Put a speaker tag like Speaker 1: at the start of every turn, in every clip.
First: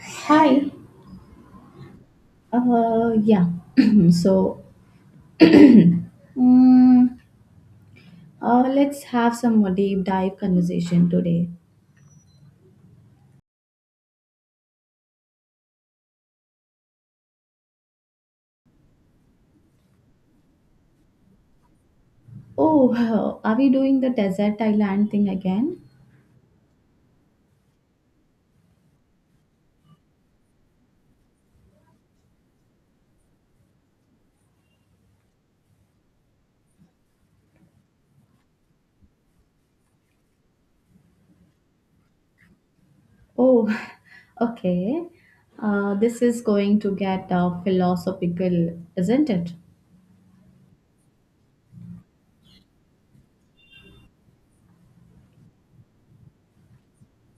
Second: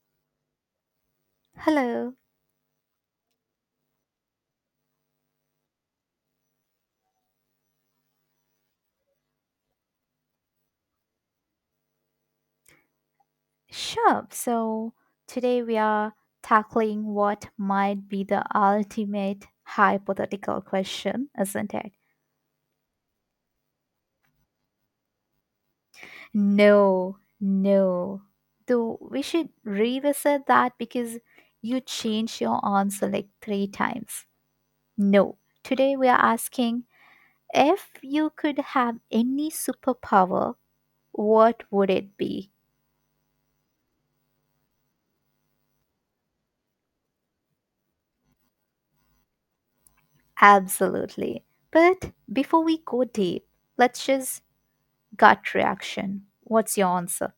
Speaker 1: Hi.
Speaker 2: Hello.
Speaker 1: Uh, yeah. so, mm let's have some more deep dive conversation today.
Speaker 2: Sure. So today we are tackling what might be the ultimate hypothetical question, isn't it?
Speaker 1: Oh, are we doing the desert island thing again?
Speaker 2: No, no. Though we should revisit that because you changed your answer like three times. No. Today we are asking if you could have any superpower, what would it be?
Speaker 1: Oh, okay. This is going to get philosophical, isn't it?
Speaker 2: Absolutely. But before we go deep, let's just gut reaction. What's your answer?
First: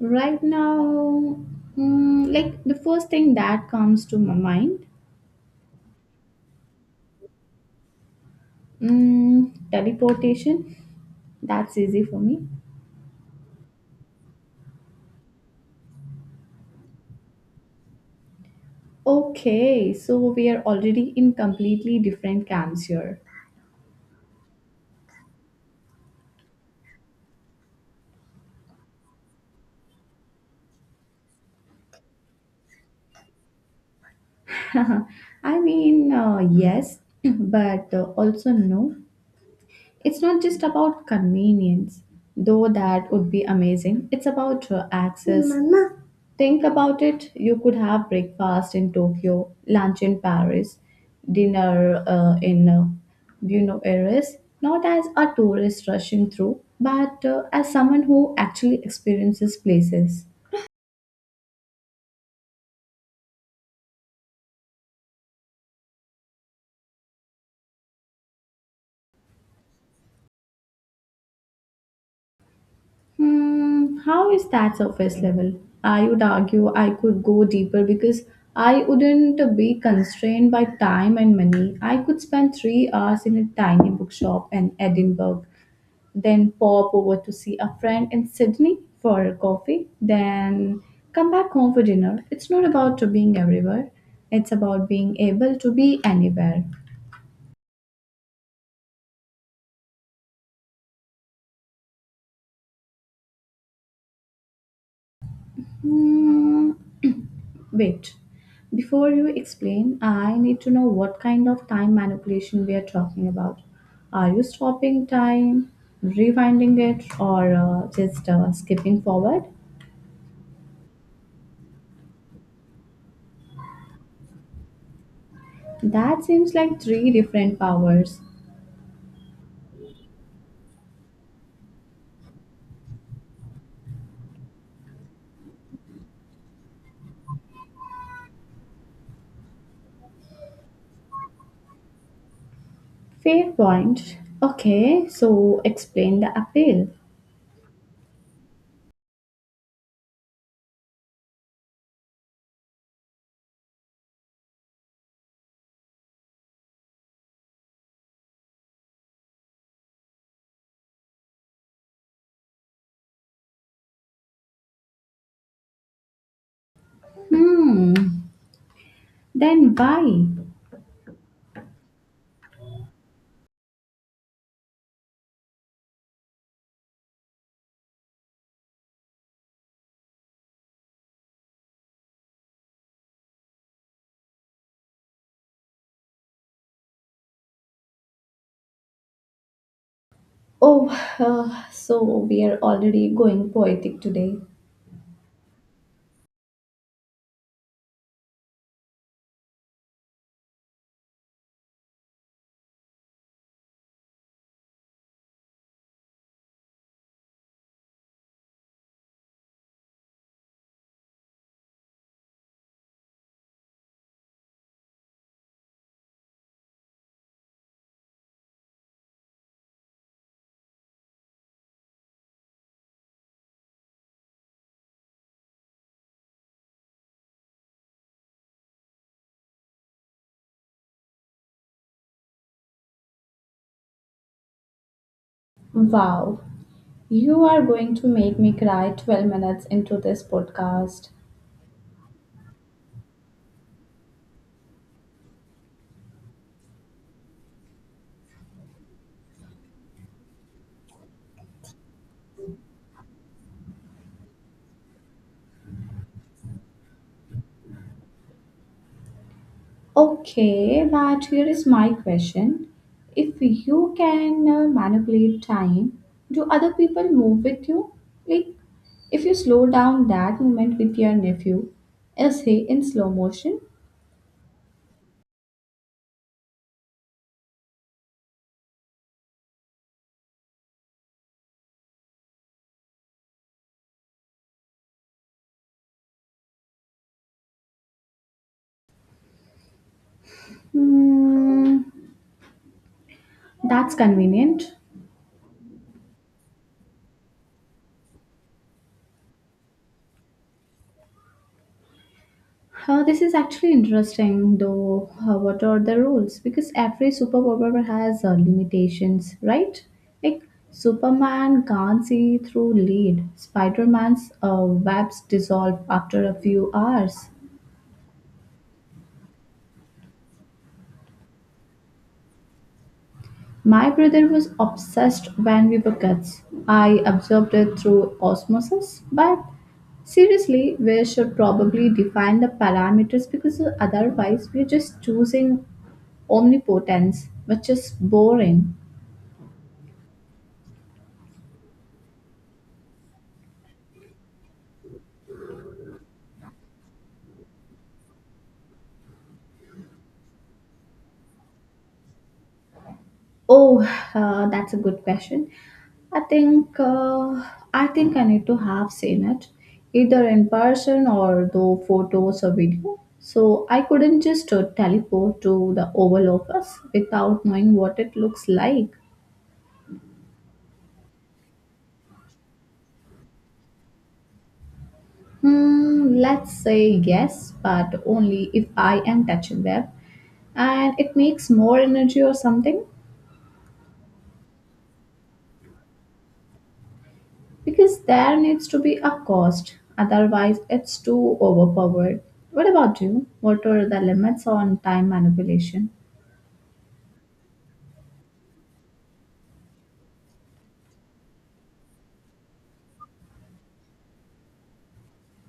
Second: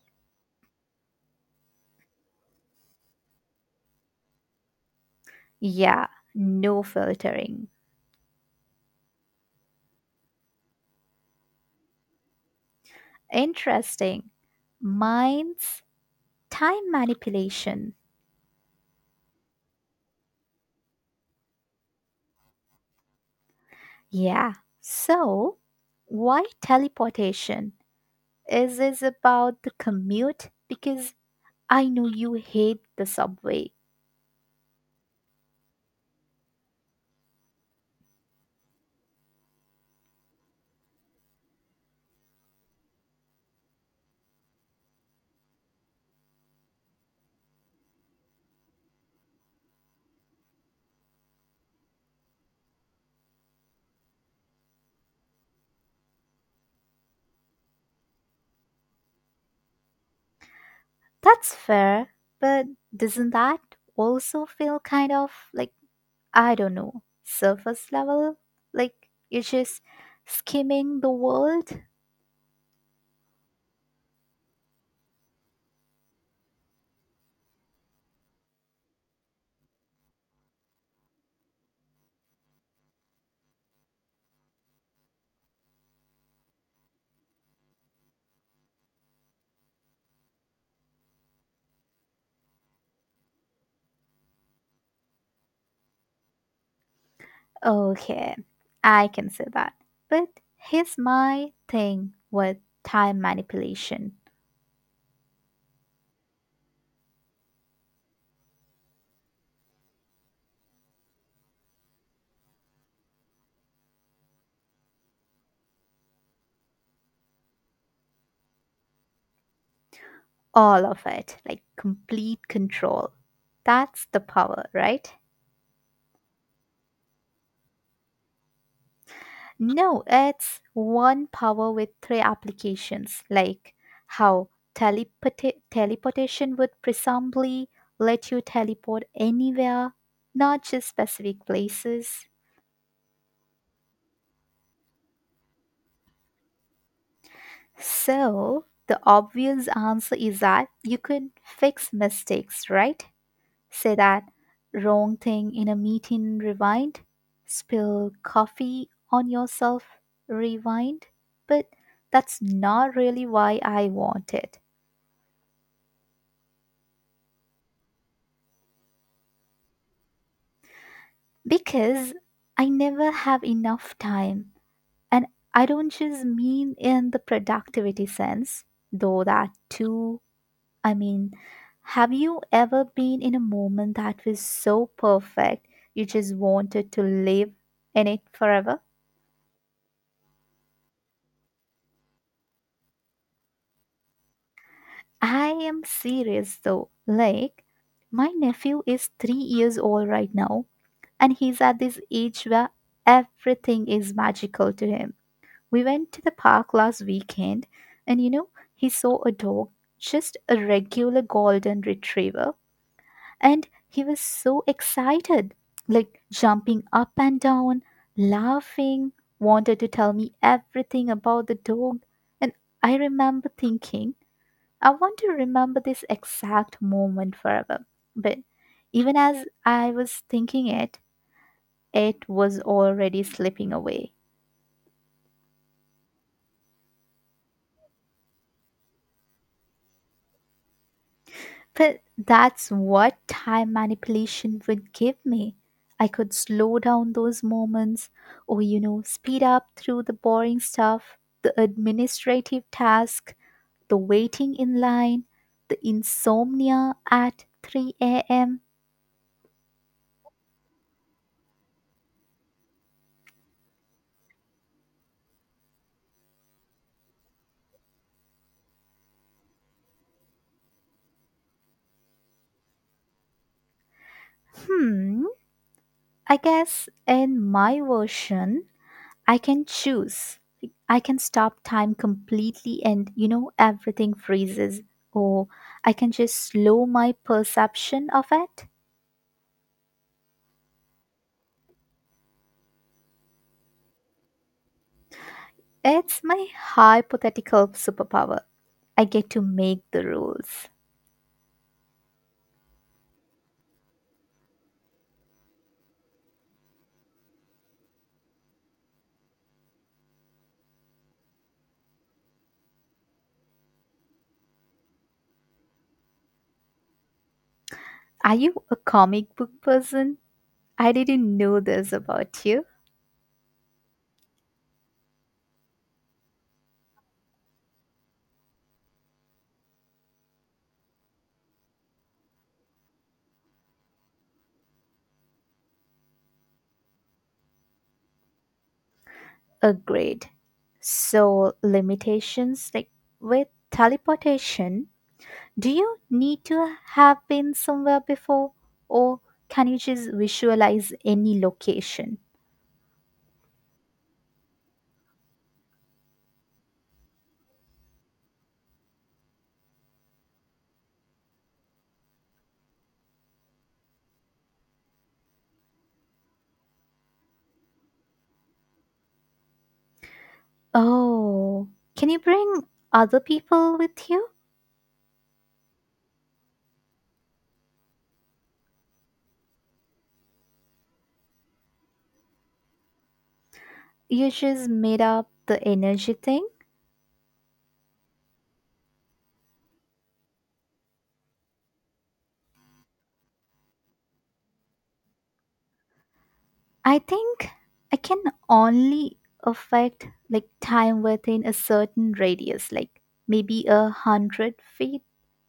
Speaker 1: Right now, like the first thing that comes to my mind,
Speaker 2: Yeah, no filtering.
Speaker 1: teleportation. That's easy for me.
Speaker 2: Interesting. Mine's time manipulation.
Speaker 1: Okay, so we are already in completely different camps here.
Speaker 2: Yeah. So, why teleportation? Is this about the commute? Because I know you hate the subway.
Speaker 1: Yes, but also no. It's not just about convenience, though that would be amazing. It's about access. Mama. Think about it. You could have breakfast in Tokyo, lunch in Paris, dinner in Buenos Aires, not as a tourist rushing through, but as someone who actually experiences places.
Speaker 2: That's fair, but doesn't that also feel kind of like, I don't know, surface level? Like you're just skimming the world?
Speaker 1: Hmm, how is that surface level? I would argue I could go deeper because I wouldn't be constrained by time and money. I could spend 3 hours in a tiny bookshop in Edinburgh, then pop over to see a friend in Sydney for a coffee, then come back home for dinner. It's not about being everywhere, it's about being able to be anywhere.
Speaker 2: Okay, I can see that. But here's my thing with time manipulation
Speaker 1: Hmm, Wait, before you explain, I need to know what kind of time manipulation we are talking about. Are you stopping time, rewinding it, or just skipping forward?
Speaker 2: all of it, like complete control. That's the power, right?
Speaker 1: That seems like three different powers.
Speaker 2: No, it's one power with three applications, like how teleportation would presumably let you teleport anywhere, not just specific places.
Speaker 1: Fair point. Okay, so explain the appeal.
Speaker 2: So, the obvious answer is that you could fix mistakes, right? Say that wrong thing in a meeting, rewind, spill coffee on yourself, rewind. But that's not really why I want it.
Speaker 1: Hmm, then why?
Speaker 2: Because I never have enough time. And I don't just mean in the productivity sense, though that too. I mean, have you ever been in a moment that was so perfect you just wanted to live in it forever?
Speaker 1: Oh, so we are already going poetic today.
Speaker 2: I am serious though. Like, my nephew is 3 years old right now, and he's at this age where everything is magical to him. We went to the park last weekend, and he saw a dog, just a regular golden retriever. And he was so excited, like jumping up and down, laughing, wanted to tell me everything about the dog. And I remember thinking, I want to remember this exact moment forever. But even as I was thinking it, it was already slipping away.
Speaker 1: Wow, you are going to make me cry 12 minutes into this podcast.
Speaker 2: But that's what time manipulation would give me. I could slow down those moments or, speed up through the boring stuff, the administrative task, the waiting in line, the insomnia at 3 a.m.
Speaker 1: Okay, but here is my question. If you can manipulate time, do other people move with you? Like, if you slow down that moment with your nephew, is he in slow motion?
Speaker 2: Hmm, I guess in my version, I can choose. I can stop time completely and, everything freezes. Or I can just slow my perception of it.
Speaker 1: Hmm, that's convenient.
Speaker 2: It's my hypothetical superpower. I get to make the rules.
Speaker 1: Huh, this is actually interesting, though. Huh, what are the rules? Because every superpower has limitations, right? Like Superman can't see through lead. Spider-Man's webs dissolve after a few hours.
Speaker 2: Are you a comic book person? I didn't know this about you.
Speaker 1: My brother was obsessed when we were kids. I observed it through osmosis, but seriously, we should probably define the parameters because otherwise we're just choosing omnipotence, which is boring.
Speaker 2: Agreed. So, limitations like with teleportation, do you need to have been somewhere before, or can you just visualize any location?
Speaker 1: Oh, that's a good question. I think uh, I think I need to have seen it, either in person or through photos or video. So I couldn't just teleport to the Oval Office without knowing what it looks like.
Speaker 2: Oh, can you bring other people with you?
Speaker 1: Hmm, let's say yes, but only if I am touching them, and it makes more energy or something.
Speaker 2: You just made up the energy thing?
Speaker 1: Because there needs to be a cost, otherwise, it's too overpowered. What about you? What are the limits on time manipulation?
Speaker 2: I think I can only affect like time within a certain radius, like maybe 100 feet.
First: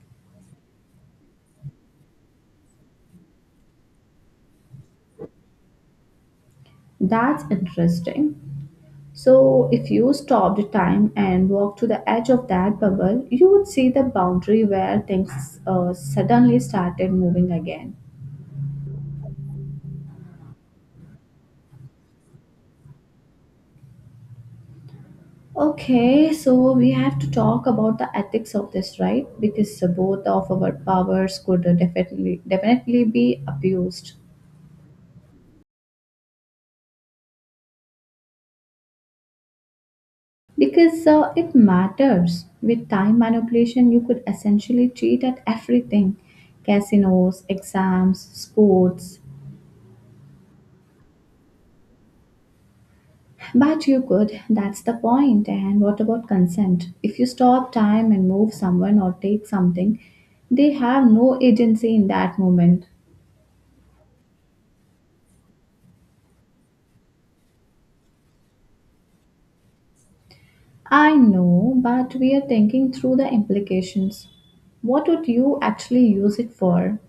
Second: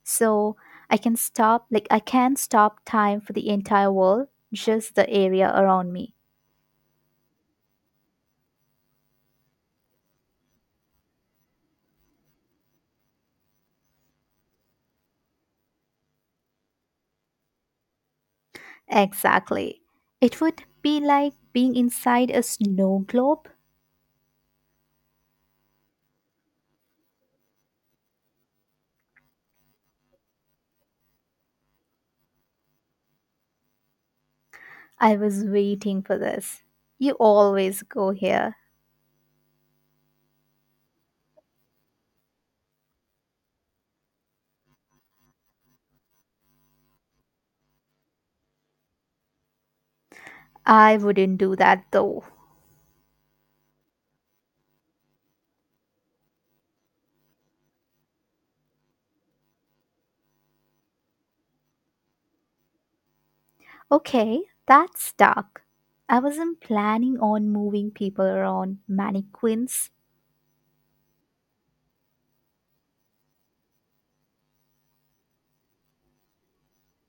Speaker 2: So I can stop, like I can stop time for the entire world, just the area around me.
Speaker 1: That's interesting. So, if you stopped time and walked to the edge of that bubble, you would see the boundary where things suddenly started moving again.
Speaker 2: Exactly. It would be like being inside a snow globe.
Speaker 1: Okay, so we have to talk about the ethics of this, right? Because both of our powers could definitely be abused.
Speaker 2: I was waiting for this. You always go here.
Speaker 1: Because it matters. With time manipulation, you could essentially cheat at everything casinos, exams, sports.
Speaker 2: I wouldn't do that though.
Speaker 1: But you could, that's the point. And what about consent? If you stop time and move someone or take something, they have no agency in that moment.
Speaker 2: Okay, that's dark. I wasn't planning on moving people around mannequins.
Speaker 1: I know, but we are thinking through the implications. What would you actually use it for?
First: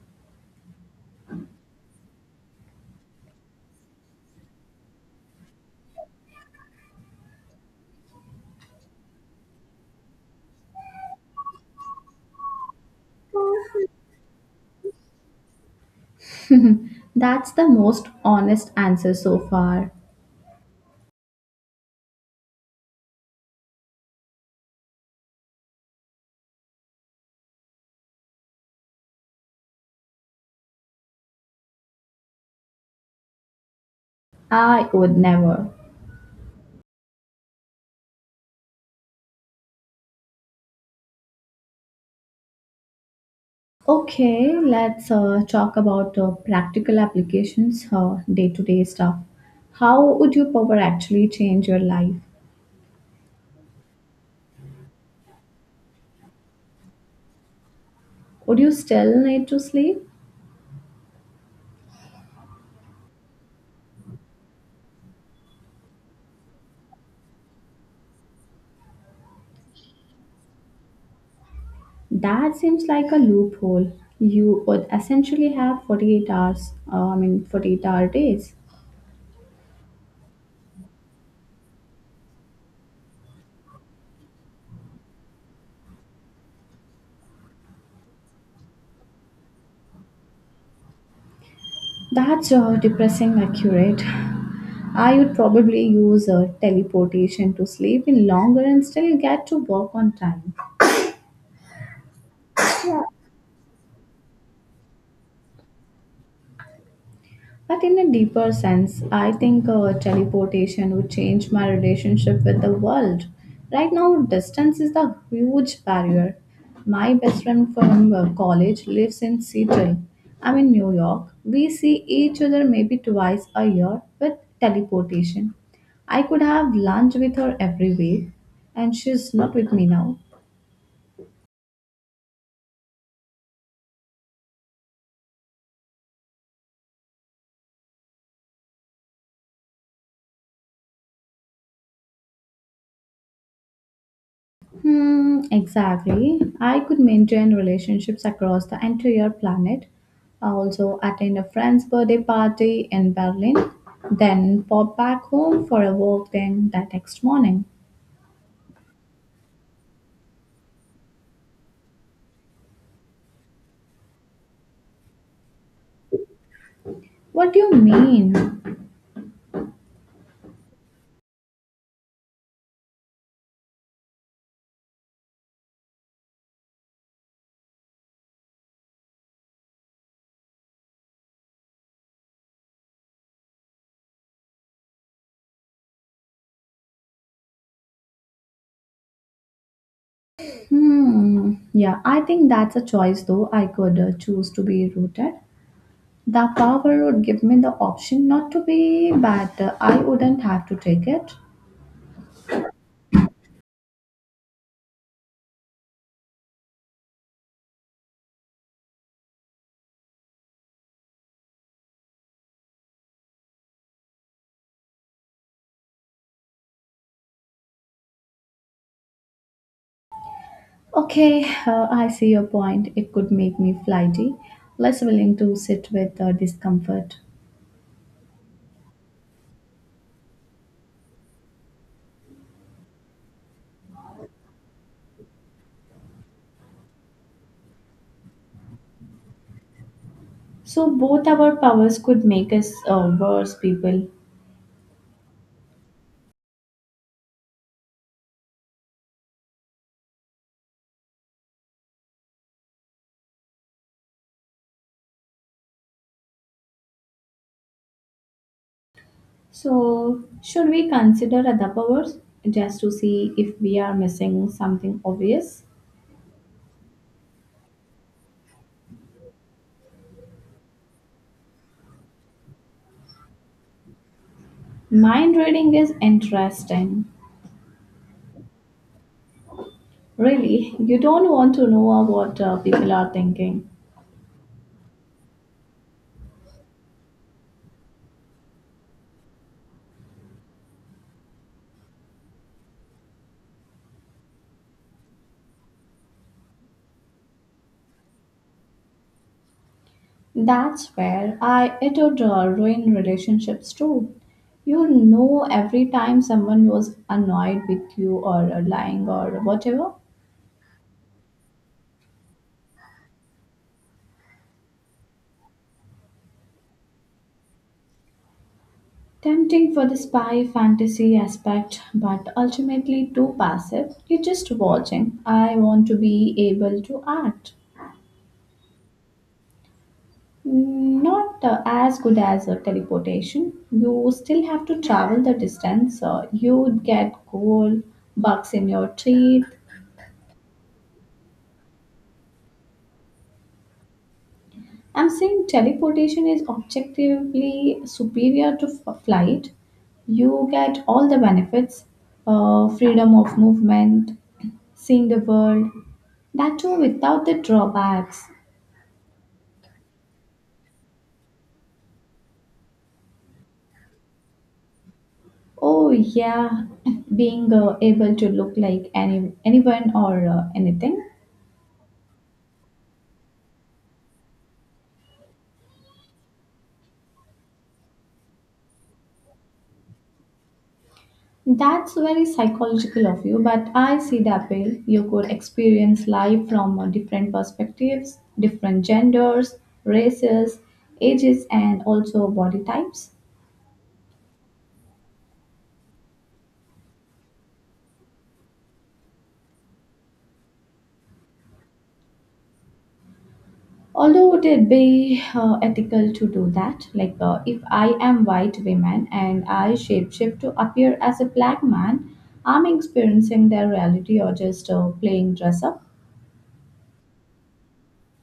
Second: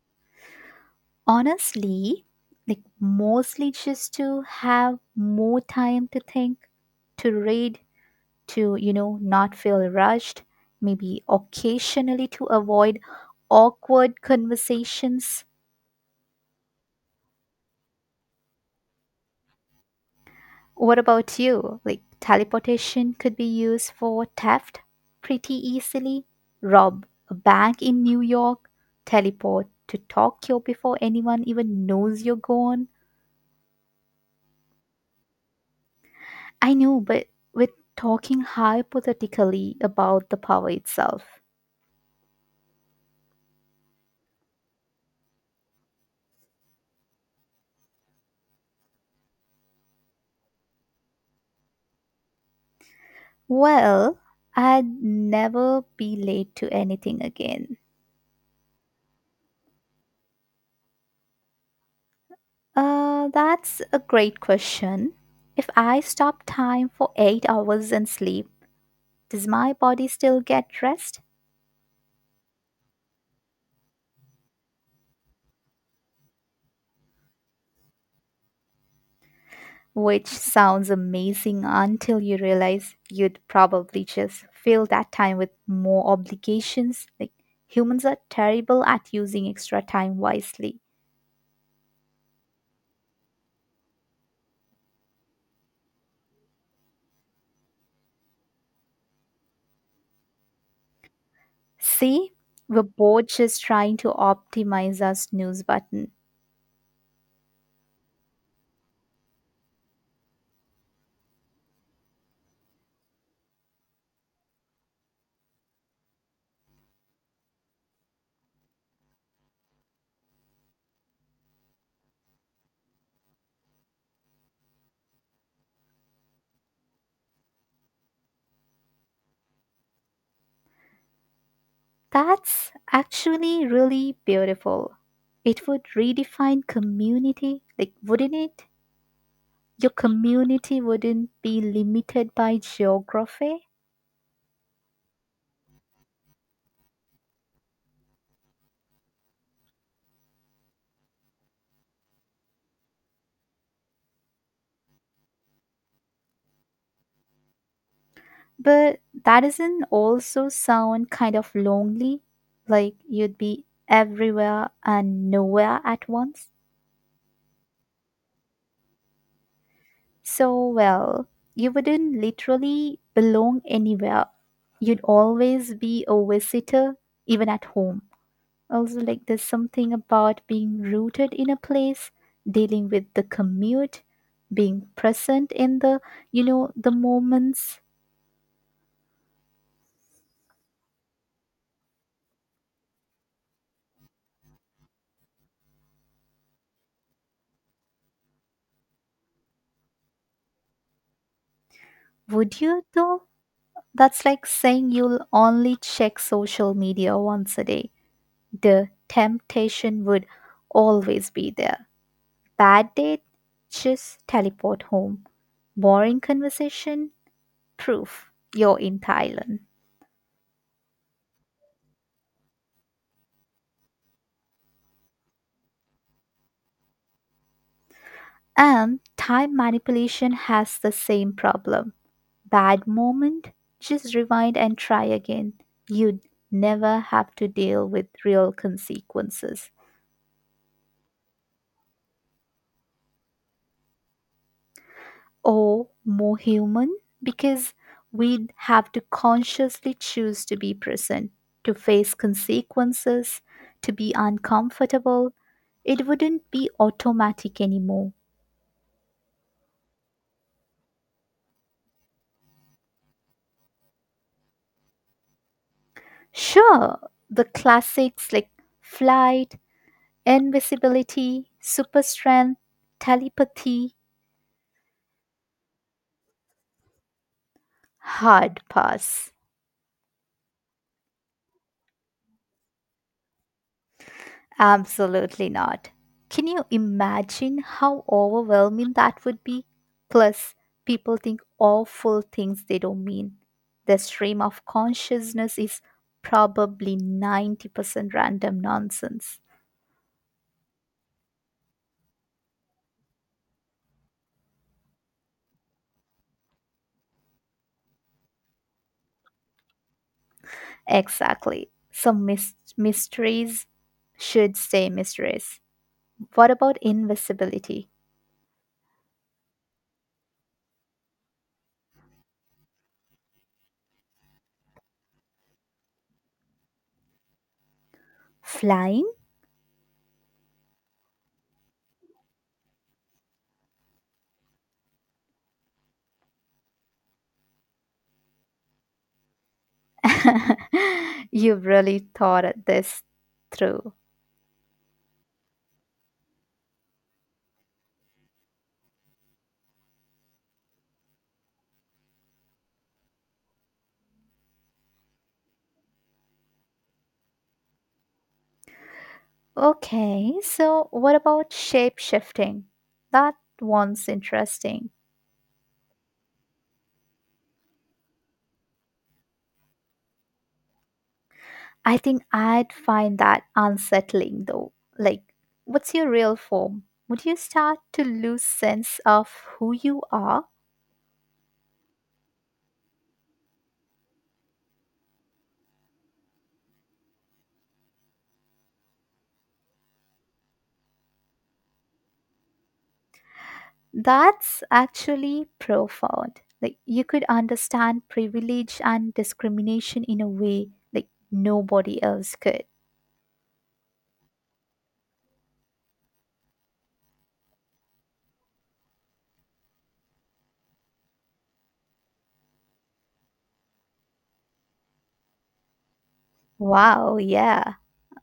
Speaker 2: Honestly, like mostly just to have more time to think, to read, to, not feel rushed, maybe occasionally to avoid awkward conversations.
Speaker 1: That's the most honest answer so far.
Speaker 2: What about you? Like, teleportation could be used for theft pretty easily. Rob a bank in New York, teleport to Tokyo before anyone even knows you're gone.
Speaker 1: I would never.
Speaker 2: I know, but we're talking hypothetically about the power itself.
Speaker 1: Okay, let's talk about practical applications, day-to-day stuff. How would your power actually change your life?
Speaker 2: Well, I'd never be late to anything again.
Speaker 1: Would you still need to sleep?
Speaker 2: That's a great question. If I stop time for 8 hours and sleep, does my body still get rest?
Speaker 1: That seems like a loophole. You would essentially have 48-hour days.
Speaker 2: Which sounds amazing until you realize you'd probably just fill that time with more obligations. Like humans are terrible at using extra time wisely.
Speaker 1: That's depressing accurate. I would probably use teleportation to sleep in longer and still get to work on time.
Speaker 2: See, we're both just trying to optimize our snooze button.
Speaker 1: But in a deeper sense, I think teleportation would change my relationship with the world. Right now, distance is the huge barrier. My best friend from college lives in Seattle. I'm in New York. We see each other maybe twice a year with teleportation. I could have lunch with her every week, and she's not with me now.
Speaker 2: That's actually really beautiful. It would redefine community, like, wouldn't it? Your community wouldn't be limited by geography.
Speaker 1: Hmm, exactly. I could maintain relationships across the entire planet. I also attend a friend's birthday party in Berlin, then pop back home for a walk then the next morning.
Speaker 2: But that doesn't also sound kind of lonely, like you'd be everywhere and nowhere at once.
Speaker 1: What do you mean?
Speaker 2: So, well, you wouldn't literally belong anywhere. You'd always be a visitor, even at home. Also, like, there's something about being rooted in a place, dealing with the commute, being present in the, the moments.
Speaker 1: Hmm, yeah, I think that's a choice though. I could choose to be rooted. The power would give me the option not to be, but I wouldn't have to take it.
Speaker 2: Would you, though? That's like saying you'll only check social media once a day. The temptation would always be there. Bad date? Just teleport home. Boring conversation? Proof you're in Thailand.
Speaker 1: Okay, I see your point. It could make me flighty, less willing to sit with discomfort.
Speaker 2: And time manipulation has the same problem. Bad moment? Just rewind and try again. You'd never have to deal with real consequences.
Speaker 1: So, both our powers could make us worse people.
Speaker 2: Or more human, because we'd have to consciously choose to be present, to face consequences, to be uncomfortable. It wouldn't be automatic anymore.
Speaker 1: So, should we consider other powers just to see if we are missing something obvious?
Speaker 2: Sure, the classics like flight, invisibility, super strength, telepathy,
Speaker 1: Mind reading is interesting.
Speaker 2: hard pass.
Speaker 1: Really, you don't want to know what people are thinking.
Speaker 2: Absolutely not. Can you imagine how overwhelming that would be? Plus, people think awful things they don't mean. The stream of consciousness is probably 90% random nonsense.
Speaker 1: That's where I it would ruin relationships too. You know, every time someone was annoyed with you or lying or whatever,
Speaker 2: Exactly. Some mysteries should stay mysteries. What about invisibility?
Speaker 1: tempting for the spy fantasy aspect, but ultimately too passive. You're just watching. I want to be able to act.
Speaker 2: Flying?
Speaker 1: Not as good as a teleportation. You still have to travel the distance. You get cold, bugs in your teeth,
Speaker 2: You've really thought this through.
Speaker 1: I'm saying teleportation is objectively superior to flight. You get all the benefits freedom of movement, seeing the world. That too without the drawbacks.
Speaker 2: Okay, so what about shape shifting? That one's interesting.
Speaker 1: Oh, yeah, being able to look like anyone or anything.
Speaker 2: I think I'd find that unsettling though. Like, what's your real form? Would you start to lose sense of who you are?
Speaker 1: That's very psychological of you, but I see the appeal. You could experience life from different perspectives, different genders, races, ages, and also body types.
Speaker 2: That's actually profound. Like, you could understand privilege and discrimination in a way like nobody else could.
Speaker 1: Although would it be ethical to do that? Like, if I am white woman and I shapeshift to appear as a black man, I'm experiencing their reality or just playing dress up.
Speaker 2: Wow, yeah.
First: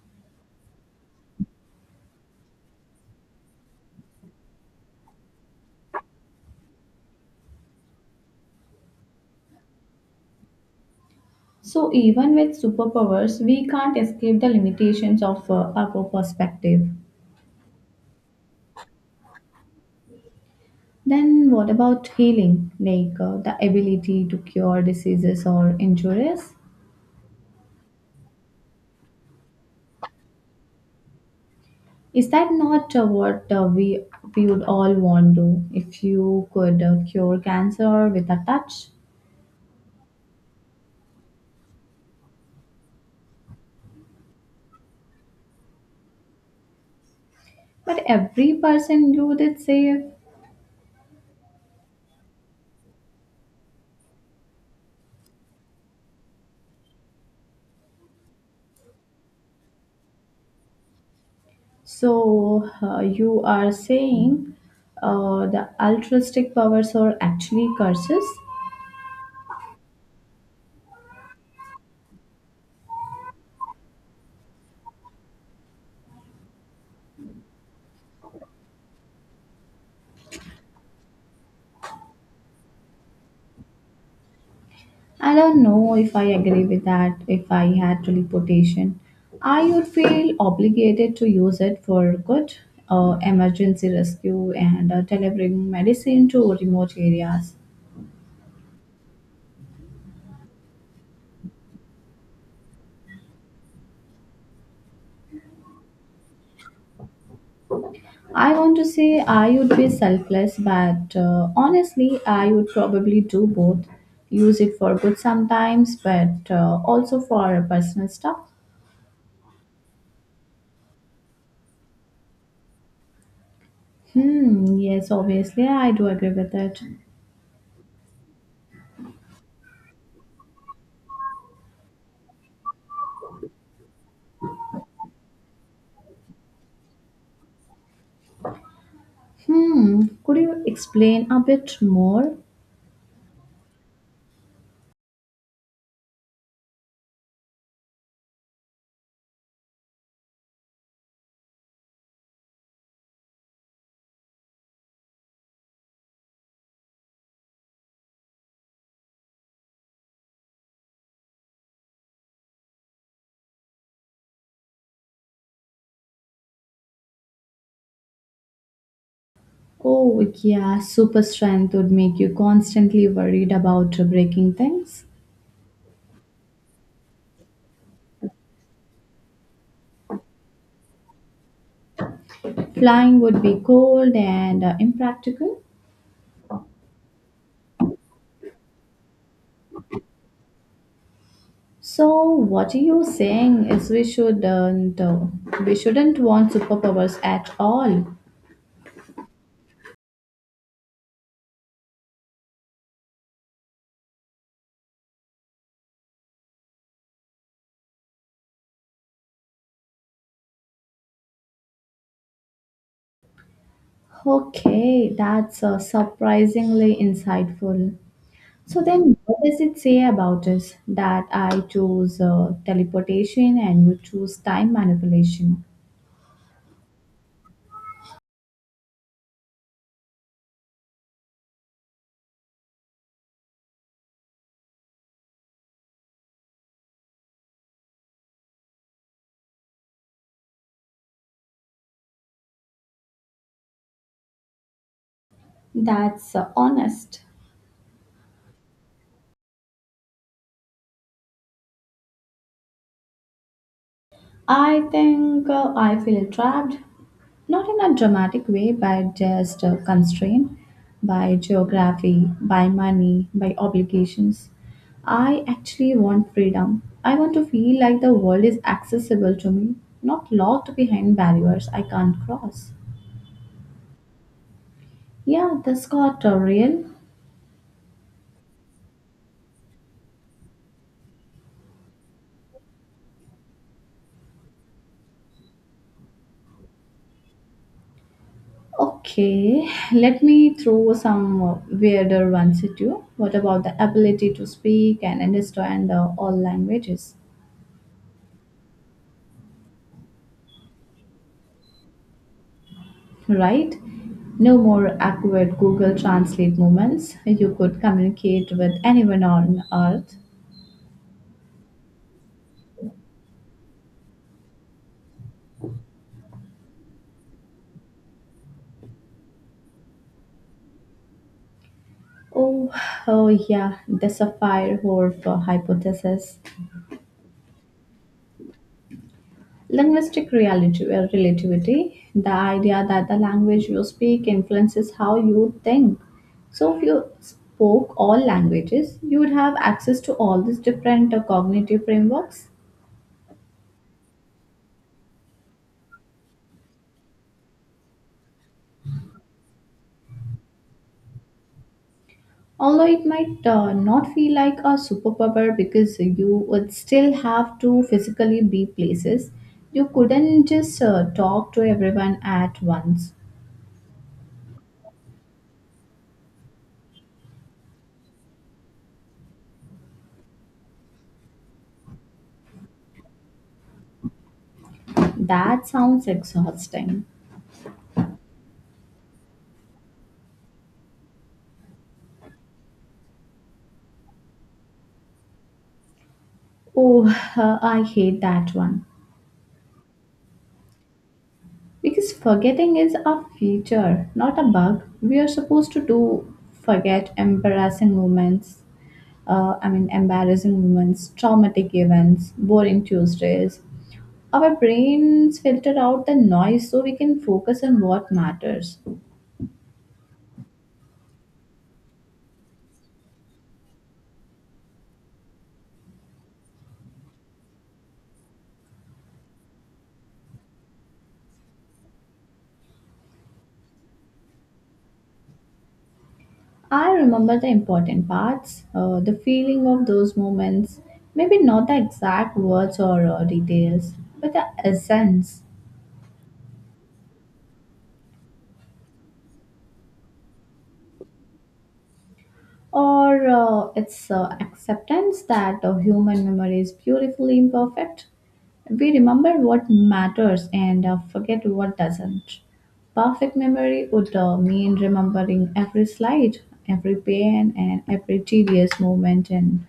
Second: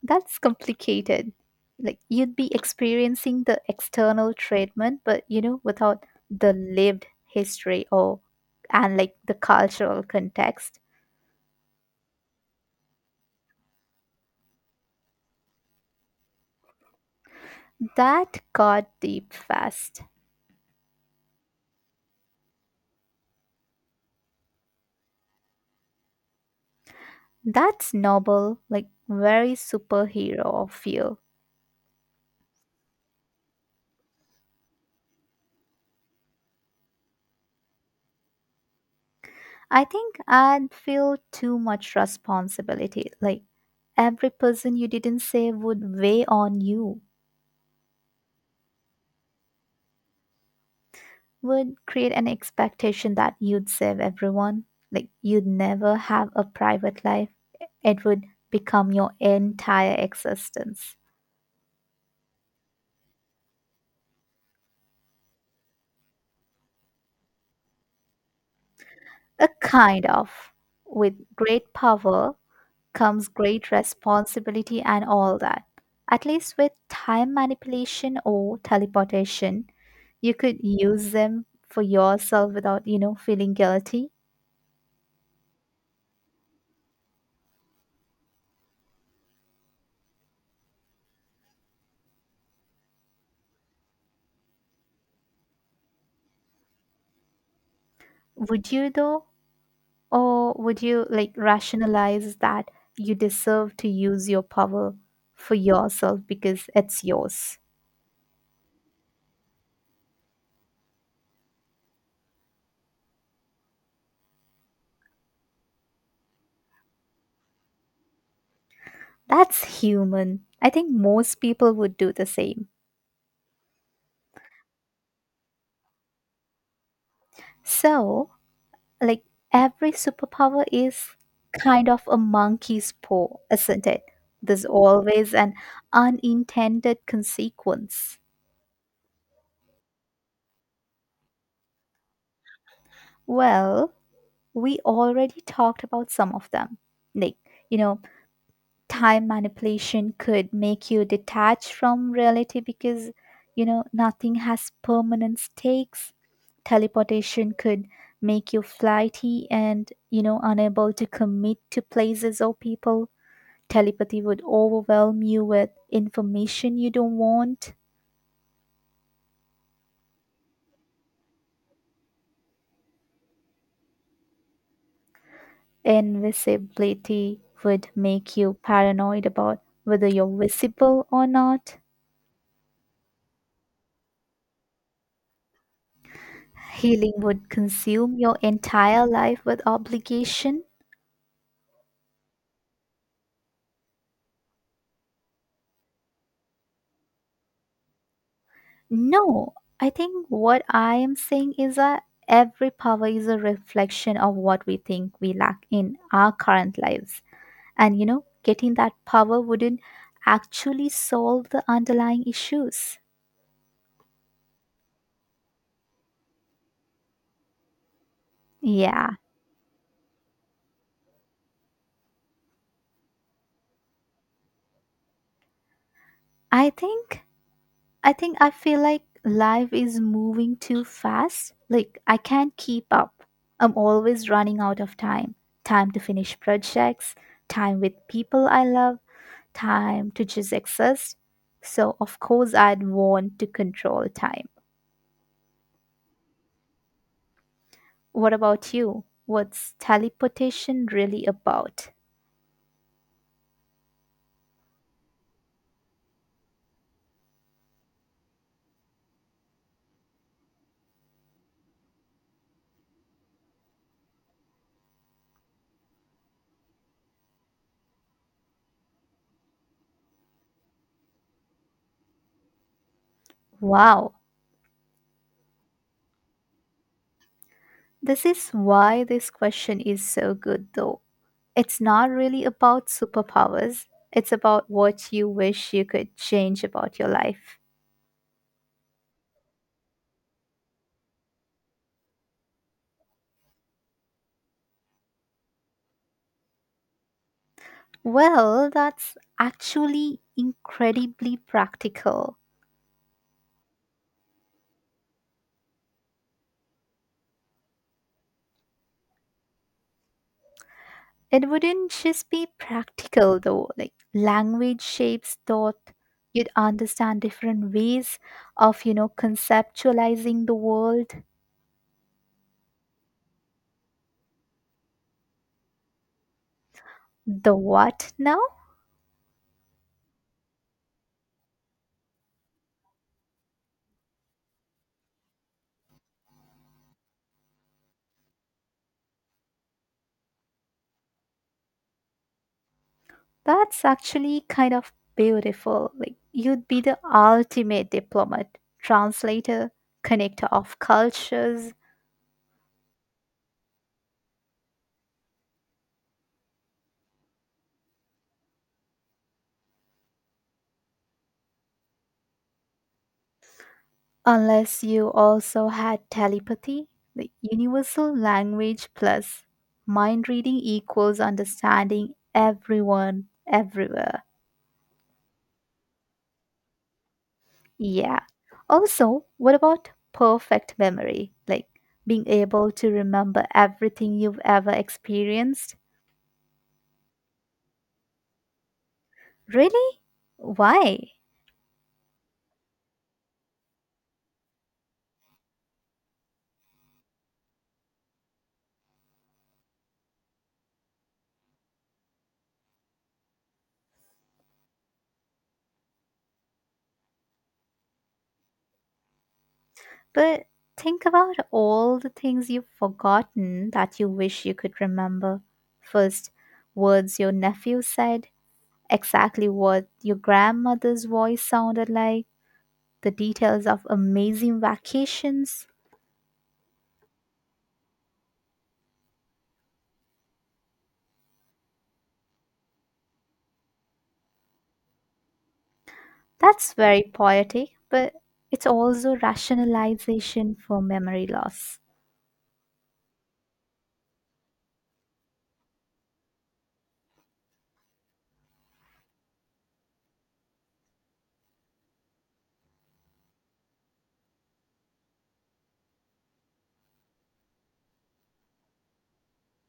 Speaker 2: That's complicated. Like you'd be experiencing the external treatment, but without the lived history or and like the cultural context.
Speaker 1: So even with superpowers, we can't escape the limitations of our perspective.
Speaker 2: That got deep fast.
Speaker 1: Then, what about healing, like the ability to cure diseases or injuries?
Speaker 2: That's noble, like very superhero of you.
Speaker 1: Is that not what we would all want to? If you could cure cancer with a touch,
Speaker 2: I think I'd feel too much responsibility. Like every person you didn't save would weigh on you.
Speaker 1: but every person you did save.
Speaker 2: Would create an expectation that you'd save everyone. Like you'd never have a private life. It would become your entire existence.
Speaker 1: So you are saying the altruistic powers are actually curses?
Speaker 2: A kind of. With great power comes great responsibility and all that. At least with time manipulation or teleportation, you could use them for yourself without, feeling guilty.
Speaker 1: I don't know if I agree with that. If I had teleportation, I would feel obligated to use it for good, emergency rescue, and delivering medicine to remote areas.
Speaker 2: Would you though? Or would you like rationalize that you deserve to use your power for yourself because it's yours?
Speaker 1: I want to say I would be selfless, but honestly, I would probably do both. Use it for good sometimes, but also for personal stuff.
Speaker 2: That's human. I think most people would do the same.
Speaker 1: Hmm, yes, obviously, I do agree with that.
Speaker 2: So, like every superpower is kind of a monkey's paw, isn't it? There's always an unintended consequence.
Speaker 1: Hmm, could you explain a bit more?
Speaker 2: Well, we already talked about some of them. Like, you know, time manipulation could make you detached from reality because you know nothing has permanent stakes teleportation could make you flighty and unable to commit to places or people telepathy would overwhelm you with information you don't want
Speaker 1: Oh, yeah, super strength would make you constantly worried about breaking things.
Speaker 2: invisibility would make you paranoid about whether you're visible or not
Speaker 1: Flying would be cold and impractical.
Speaker 2: healing would consume your entire life with obligation.
Speaker 1: So, what are you saying is we shouldn't want superpowers at all.
Speaker 2: No, I think what I am saying is that every power is a reflection of what we think we lack in our current lives. And getting that power wouldn't actually solve the underlying issues.
Speaker 1: Okay, that's surprisingly insightful. So
Speaker 2: Yeah.
Speaker 1: then, what does it say about us that I choose teleportation and you choose time manipulation?
Speaker 2: I think I think I feel like life is moving too fast. Like I can't keep up. I'm always running out of time. Time to finish projects, time with people I love, time to just exist. So, of course, I'd want to control time.
Speaker 1: That's honest.
Speaker 2: What about you? What's teleportation really about?
Speaker 1: I think I feel trapped, not in a dramatic way, but just constrained by geography, by money, by obligations. I actually want freedom. I want to feel like the world is accessible to me, not locked behind barriers I can't cross.
Speaker 2: Wow,
Speaker 1: Yeah, this got real.
Speaker 2: this is why this question is so good, though. It's not really about superpowers, it's about what you wish you could change about your life.
Speaker 1: Okay, let me throw some weirder ones at you. What about the ability to speak and understand all languages?
Speaker 2: Well, that's actually incredibly practical.
Speaker 1: Right? No more awkward Google Translate moments. You could communicate with anyone on Earth.
Speaker 2: It wouldn't just be practical though, like language shapes thought. You'd understand different ways of, conceptualizing the world.
Speaker 1: Oh, oh, yeah, the Sapir-Whorf hypothesis.
Speaker 2: The what now?
Speaker 1: Linguistic reality, relativity, the idea that the language you speak influences how you think. So if you spoke all languages, you would have access to all these different cognitive frameworks.
Speaker 2: That's actually kind of beautiful. Like, you'd be the ultimate diplomat, translator, connector of cultures.
Speaker 1: Although it might not feel like a superpower because you would still have to physically be places, you couldn't just talk to everyone at once.
Speaker 2: Unless you also had telepathy, the universal language plus mind reading equals understanding everyone, everywhere.
Speaker 1: That sounds exhausting.
Speaker 2: Yeah. Also, what about perfect memory? Like being able to remember everything you've ever experienced?
Speaker 1: Oh, I hate that one.
Speaker 2: Really? Why?
Speaker 1: Because forgetting is a feature, not a bug. We are supposed to do forget embarrassing moments, embarrassing moments, traumatic events, boring Tuesdays. Our brains filter out the noise so we can focus on what matters.
Speaker 2: But think about all the things you've forgotten that you wish you could remember. First, words your nephew said, exactly what your grandmother's voice sounded like, the details of amazing vacations.
Speaker 1: I remember the important parts, the feeling of those moments, maybe not the exact words or details, but the essence.
Speaker 2: That's very poetic, but it's also rationalization for memory loss.
Speaker 1: Or it's acceptance that human memory is beautifully imperfect. We remember what matters and forget what doesn't. Perfect memory would mean remembering every slide, every pain, and every tedious moment in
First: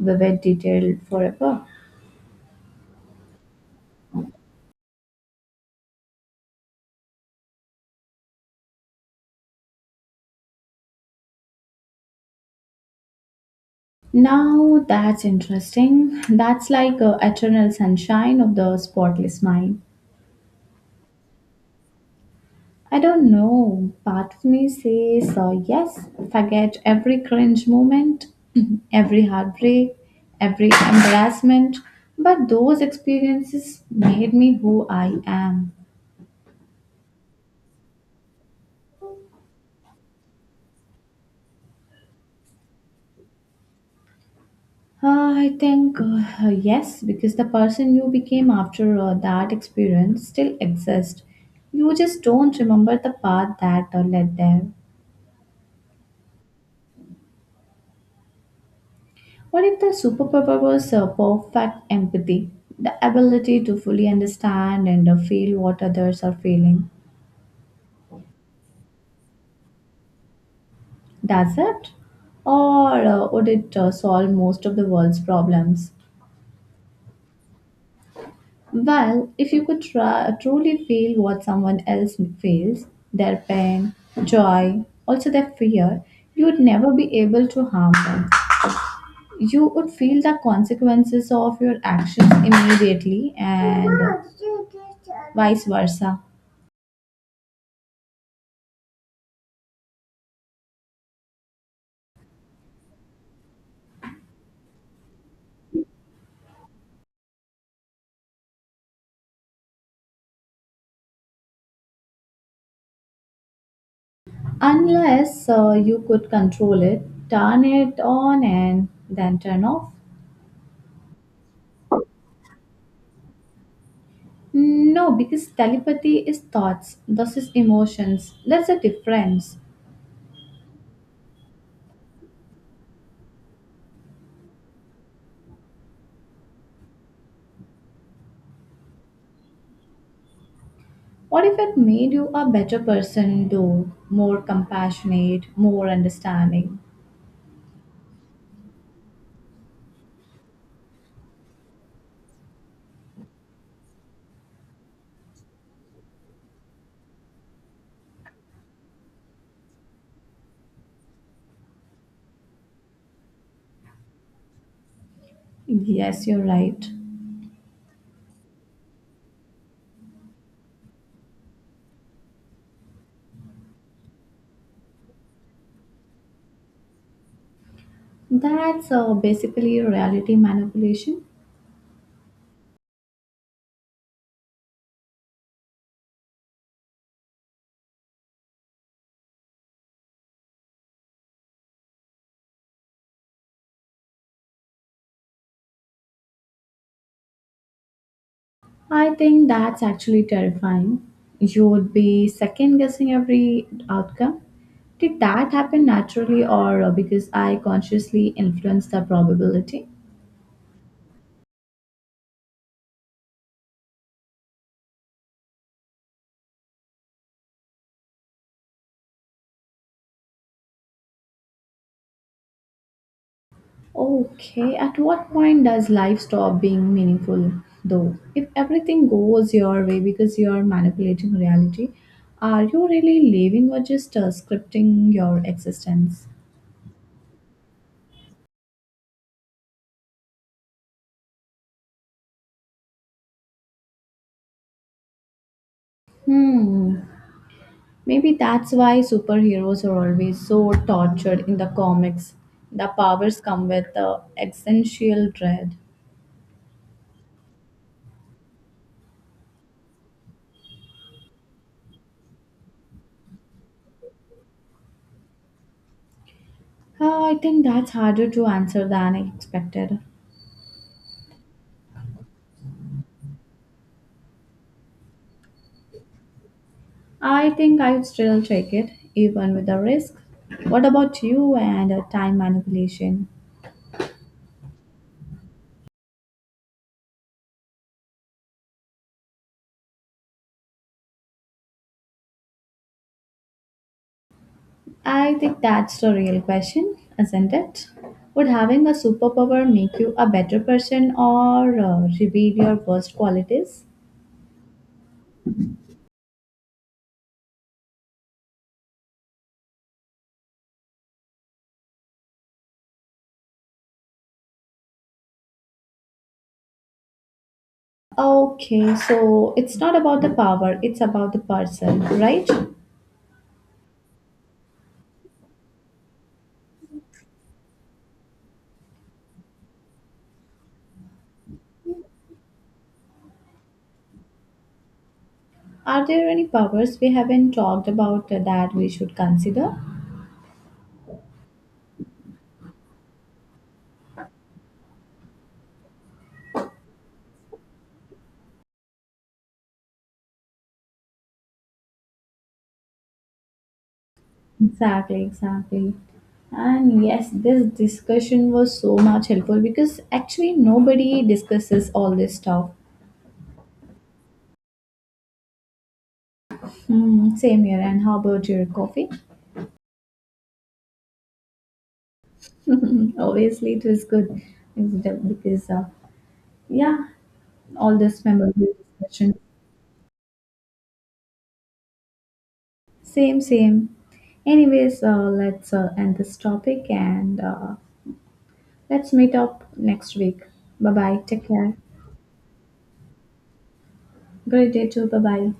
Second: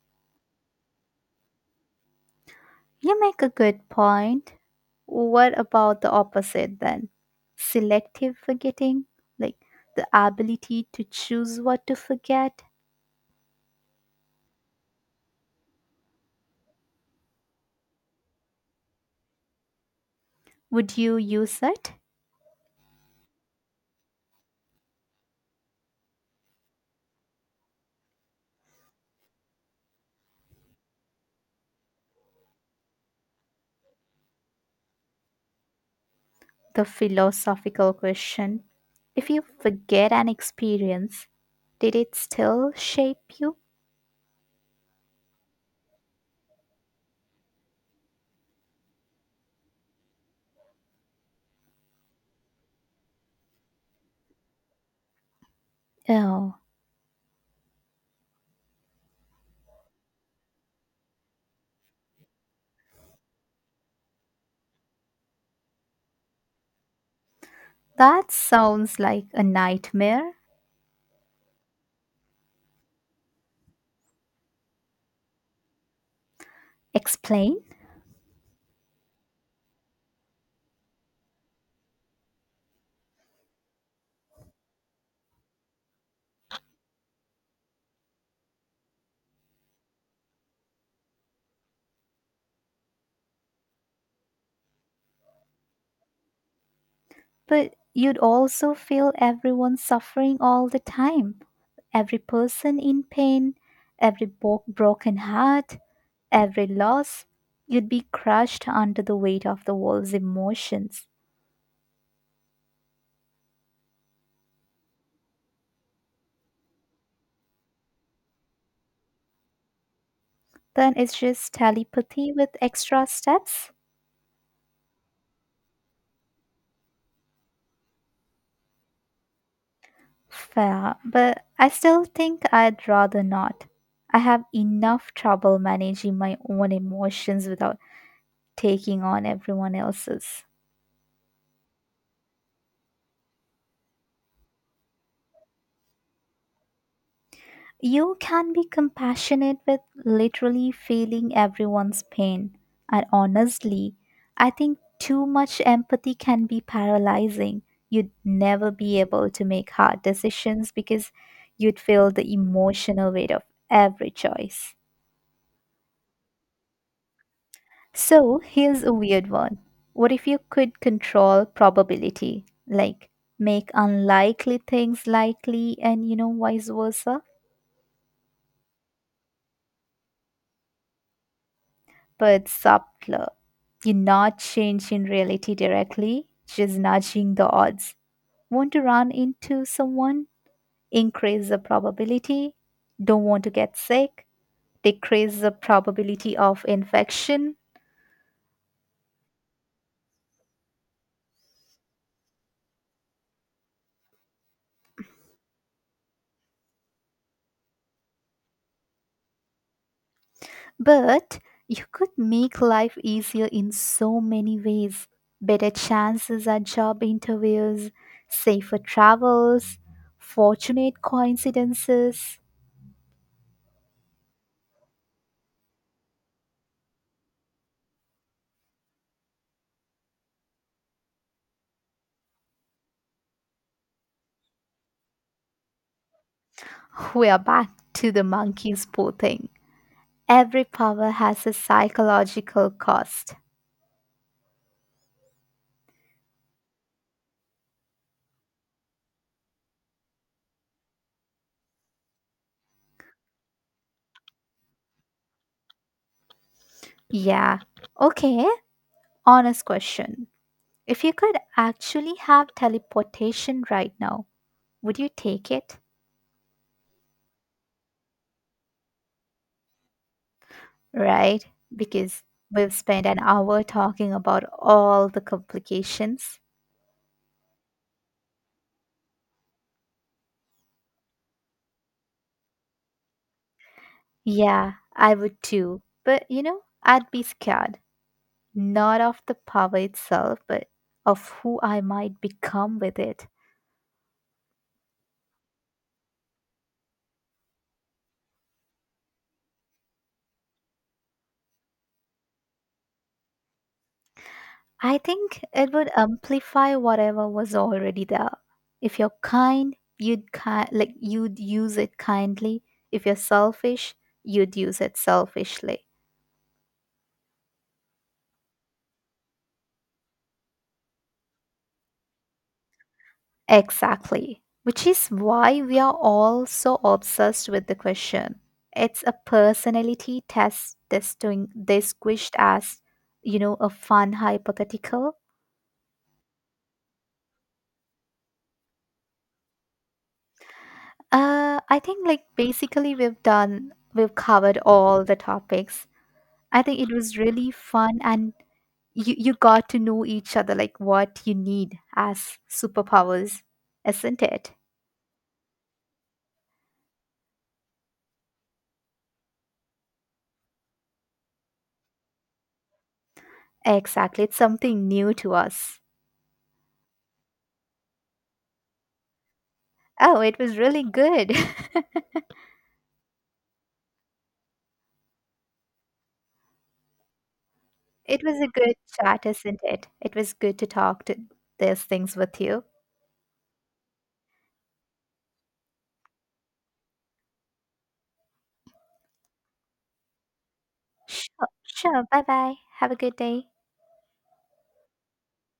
Speaker 1: vivid detail forever.
Speaker 2: You make a good point. What about the opposite then? Selective forgetting, like the ability to choose what to forget.
Speaker 1: Now that's interesting. That's like eternal sunshine of the spotless mind.
Speaker 2: Would you use it?
Speaker 1: I don't know. Part of me says yes, forget every cringe moment, every heartbreak, every embarrassment. But those experiences made me who I am.
Speaker 2: The philosophical question: if you forget an experience, did it still shape you?
Speaker 1: I think yes, because the person you became after that experience still exists. You just don't remember the path that led there.
Speaker 2: Oh,
Speaker 1: What if the superpower was perfect empathy, the ability to fully understand and feel what others are feeling?
Speaker 2: that sounds like a nightmare.
Speaker 1: Does it? Or would it solve most of the world's problems?
Speaker 2: Explain.
Speaker 1: Well, if you could try, truly feel what someone else feels, their pain, joy, also their fear, you would never be able to harm them. You would feel the consequences of your actions immediately and vice versa.
Speaker 2: But you'd also feel everyone suffering all the time. Every person in pain, every broken heart, every loss. You'd be crushed under the weight of the world's emotions.
Speaker 1: Unless you could control it, turn it on and then turn off.
Speaker 2: Then it's just telepathy with extra steps.
Speaker 1: No, because telepathy is thoughts, this is emotions. That's the difference.
Speaker 2: Fair, but I still think I'd rather not. I have enough trouble managing my own emotions without taking on everyone else's.
Speaker 1: What if it made you a better person, though? More compassionate, more understanding.
Speaker 2: You can be compassionate with literally feeling everyone's pain. And honestly, I think too much empathy can be paralyzing. You'd never be able to make hard decisions because you'd feel the emotional weight of every choice.
Speaker 1: Yes, you're right.
Speaker 2: So here's a weird one. What if you could control probability? Like make unlikely things likely and vice versa,
Speaker 1: That's basically reality manipulation.
Speaker 2: but subtler. You're not changing reality directly, just nudging the odds. Want to run into someone? Increase the probability. Don't want to get sick? Decrease the probability of infection.
Speaker 1: I think that's actually terrifying. You would be second guessing every outcome. Did that happen naturally or because I consciously influenced the probability?
Speaker 2: But you could make life easier in so many ways, better chances at job interviews, safer travels, fortunate coincidences.
Speaker 1: Okay, at what point does life stop being meaningful though? If everything goes your way because you're manipulating reality, are you really living or just scripting your existence?
Speaker 2: We are back to the monkey paw thing. Every power has a psychological cost.
Speaker 1: Hmm. Maybe that's why superheroes are always so tortured in the comics. The powers come with the existential dread.
Speaker 2: Yeah. Okay, honest question. If you could actually have teleportation right now, would you take it?
Speaker 1: I think that's harder to answer than I expected.
Speaker 2: Right? Because we've spent an hour talking about all the complications.
Speaker 1: I think I'd still take it, even with the risk. What about you and time manipulation?
Speaker 2: Yeah, I would too. But I'd be scared, not of the power itself, but of who I might become with it.
Speaker 1: I think that's the real question, isn't it? Would having a superpower make you a better person or reveal your worst qualities?
Speaker 2: I think it would amplify whatever was already there. If you're kind, like you'd use it kindly. If you're selfish, you'd use it selfishly.
Speaker 1: Okay, so it's not about the power, it's about the person, right?
Speaker 2: Exactly. Which is why we are all so obsessed with the question. It's a personality test testing disguised as, a fun hypothetical.
Speaker 1: Are there any powers we haven't talked about that we should consider?
Speaker 2: I think like basically we've covered all the topics. I think it was really fun and you got to know each other like what you need as superpowers, isn't it?
Speaker 1: Exactly, exactly. And yes, this discussion was so much helpful because actually nobody discusses all this stuff.
Speaker 2: Exactly. It's something new to us.
Speaker 1: Hmm, same here. And how about your coffee?
Speaker 2: Oh, it was really good.
Speaker 1: Obviously, it was good because, yeah, all
Speaker 2: It
Speaker 1: this
Speaker 2: was a
Speaker 1: memorable
Speaker 2: good chat,
Speaker 1: discussion.
Speaker 2: isn't it? It was good to talk to these things with you.
Speaker 1: Same, same. Anyways, let's end this topic and let's meet up next week. Bye bye. Take
Speaker 2: Sure,
Speaker 1: care.
Speaker 2: sure. Bye bye. Have a good day.
Speaker 1: Great day too. Bye bye.